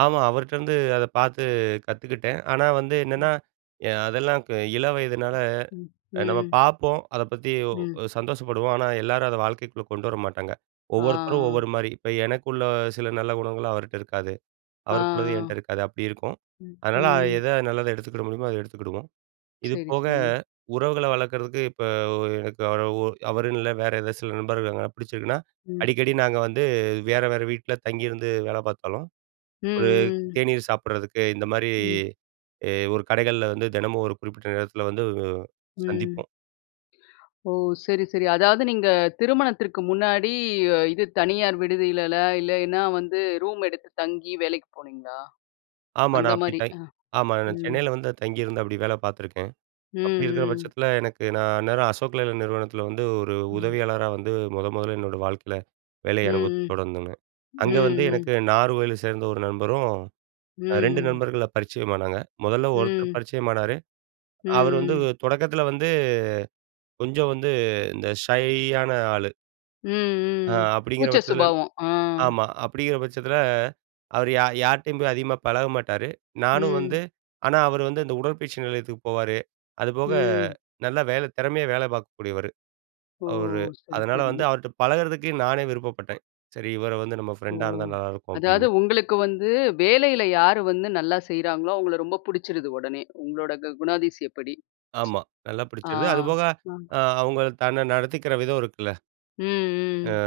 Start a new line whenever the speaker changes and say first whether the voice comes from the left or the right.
right: ஆமா, அவர்ட்டேருந்து அத பார்த்து கத்துக்கிட்டேன். ஆனா வந்து என்னன்னா,
left: ம்.
right: எ அதெல்லாம் க இளவயதுனால
left: ம்,
right: அ நம்ம
left: ம்.
right: பார்ப்போம் அத பத்தி
left: ம்.
right: சந்தோஷப்படுவோம். ஆனா எல்லாரும் அத வாழ்க்கைக்குள்ள கொண்டு வர மாட்டாங்க. ஒவ்வொருத்தரும்
left: ஆ.
right: ஒவ்வொரு மாரி இப்ப எனக்குள்ள சில நல்ல குணங்கள் அவர்ட்ட இருக்காது,
left: ஆ, ஆ.
right: அவருக்கு உள்ளது என்ட்ட இருக்காது அப்டி இருக்கும்.
left: ம்,
right: அதனால
left: ம்.
right: எத நல்லத எடுத்துக்கிட முடியுமோ அத எடுத்துக்கிடுவோம். இது
left: சரி,
right: போக
left: சரி.
right: உறவுகள வளர்க்குறதுக்கு இப்ப ஒரு எனக்கு அவரு ஒ அவரு இல்ல வேற ஏதாவது சில நண்பர்கள் பிடிச்சிருக்குனா
left: ம்.
right: அடிக்கடி நாங்க வந்து வேற வேற வீட்ல தங்கியிருந்து வேல பார்த்தாலும்.
left: ம்.
right: ஒரு
left: ம். ம்.
right: தேநீர் சாப்பிடறதுக்கு இந்த மாரி
left: ம்.
right: அ ஒரு கடைகள்ல வந்து தினமும் ஒரு குறிப்பிட்ட நேரத்தில வந்து
left: ம்.
right: சந்திப்போம்.
left: ஓ! சரி, சரி அதாவது நீங்க திருமணத்திற்கு முன்னாடி இது தனியார் விடுதியில, இல்லைன்னா வந்து ரூம் எடுத்து தங்கி வேலைக்கு போனீங்களா?
right: ஆமா,
left: அந்த
right: நான் அப்டி
left: மாரி
right: தை
left: அ,
right: ஆமா நான்
left: ம்.
right: சென்னையில வந்து தங்கியிருந்து அப்டி வேல பார்த்துருக்கேன். அப்டி இருக்குற
left: ம். ம்.
right: பட்சத்தில எனக்கு நான் அந்நேரம் "அசோக் லலைலாண்ட்" நிறுவனத்தில வந்து ஒரு
left: ம்.
right: உதவியாளரா வந்து முத முதல்ல என்னோடய வாழ்க்கையில
left: ம்.
right: வேலைய அனுபவத்த தொடர்ந்தங்க.
left: ம். ம்.
right: அங்க வந்து
left: ம்.
right: எனக்கு நாகர்கோயிலில சேர்ந்த ஒரு நண்பரும்
left: ம்.
right: அ 2
left: ம்.
right: நண்பர்கள பரிச்சயமானங்க முதல்ல ஒருத்தர்
left: ம்.
right: பரிச்சயமானாரு அவரு வந்து
left: ம். ம்.
right: தொடக்கத்தில வந்து கொஞ்சம் வந்து இந்த ஷையான ஆளு.
left: ம்.
right: ஆ
left: ம்.
right: அப்டிங்கிற
left: கூச்ச
right: பட்சத்தில
left: சுபாவம். ஆ.
right: ஆமா அப்டிங்கிற பட்சத்தில அவரு யா யார்ட்டயும் போய் அதிகமா பழக மாட்டாரு. நானும் வந்து
left: ம்.
right: ஆனா அவரு வந்து இந்த உடற்பயிற்சி நிலையத்துக்கு போவாரு, அதுபோக
left: ம்.
right: நல்லா வேலை திறமையா வேல பார்க்கக்கூடியவரு.
left: ஓ!
right: அவரு
left: சரி,
right: அதனால
left: சரி.
right: வந்து அவர்ட்ட பழகுறதுக்கு நானே விருப்பப்பட்டேன். சரி, இவரு வந்து நம்ம
left: ஒ!
right: ஃப்ரெண்டா இருந்தா நல்லாயிருக்கும்
left: அதாவது
right: அப்டின்னு.
left: உங்களுக்கு வந்து வேலைல யாரு வந்து நல்லா செய்றாங்களோ அவங்கள ரொம்ப புடிச்சிருது உடனே உங்களோட கு குணாதியச படி?
right: ஆமா, நல்லா
left: ஆ,
right: பிடிச்சிது. அதுபோக
left: ம்.
right: அ அவங்க தன்னை நடத்திக்கிற விதம் இருக்குல்ல.
left: ம்
right: அ,
left: ம்.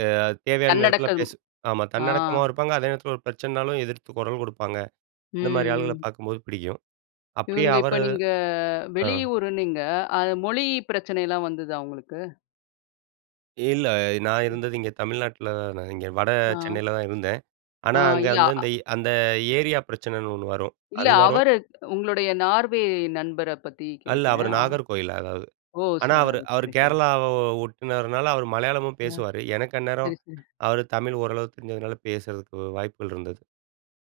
right: அ தேவையான நேரத்தில
left: தன்னடக்கம்.
right: பேசு ஆமா
left: அ.
right: தன்னடக்கமாவும் இருப்பாங்க அதே நேரத்தில ஒரு பிரச்சனைனாலும் எதிர்த்து கொரல் குடுப்பாங்க.
left: ம்,
right: இந்த மாரி ஆள்கள
left: ம்.
right: பார்க்கும்போது பிடிக்கும். அப்டியே
left: இவங்க இப்ப
right: அவரு
left: நீங்க
right: அ.
left: வெளிய ஊருன்னீங்க. அது மொழி பிரச்சனைலாம் வந்துதா உங்களுக்கு?
right: இல்ல, நான்
left: ம்.
right: இருந்தது இங்க தமிழ்நாட்ல இங்க வட
left: ஆ.
right: சென்னையில தான் இருந்தேன்.
left: ஆ,
right: ஆனா, அங்க
left: இல்ல.
right: வந்து அந்த
left: அ.
right: அந்த ஏரியா பிரச்சனைன்னு ஒண்ணு வரும்
left: இல்ல
right: அது வரும்
left: அவரு உங்களுடைய நார்வே நண்பர பத்தி
right: இல்ல,
left: கேட்டேன்.
right: அவரு
left: அ.
right: நாகர்கோயில் அதாவது
left: ஓ! ச
right: ஆனா, அவரு அவரு
left: சரி, சரி.
right: கேரளாவ ஒட்டுனவர்னால அவர் மலையாளமும்
left: அ.
right: பேசுவாரு. எனக்கு அந்நேரம்
left: சரி, சரி.
right: அவர் தமிழ் ஓரளவுக்கு தெரிஞ்சதுனால பேசுறதுக்கு வாய்ப்புகள் இருந்தது.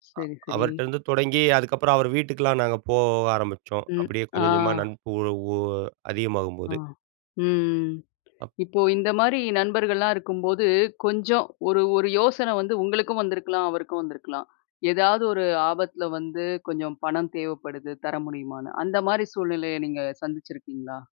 left: சரி,
right: அ
left: சரி.
right: அவர்ட்டேருந்து தொடங்கி அதுக்கப்புறம் அவர் வீட்டுக்குலாம் நாங்க போக ஆரம்பிச்சோம்
left: ம்,
right: அப்டியே
left: ஆ.
right: கொஞ்சம் கொஞ்சமா [unintelligible] ஒ ஒ
left: ஆ
right: அதிகமாகும்போது.
left: ம்ம்.
right: அப்
left: இப்போ இந்த மாரி நண்பர்கள்லாம் இருக்கும்போது கொஞ்சம் ஒரு ஒரு யோசனை வந்து உங்களுக்கும் வந்திருக்கலாம், அவருக்கும் வந்திருக்கலாம். ஏதாவது ஒரு ஆபத்தில வந்து கொஞ்சம் பணம் தேவைப்படுது தர முடியுமான்னு அந்த மாரி சூழ்நிலைய நீங்க சந்திச்சிருக்கீங்களா?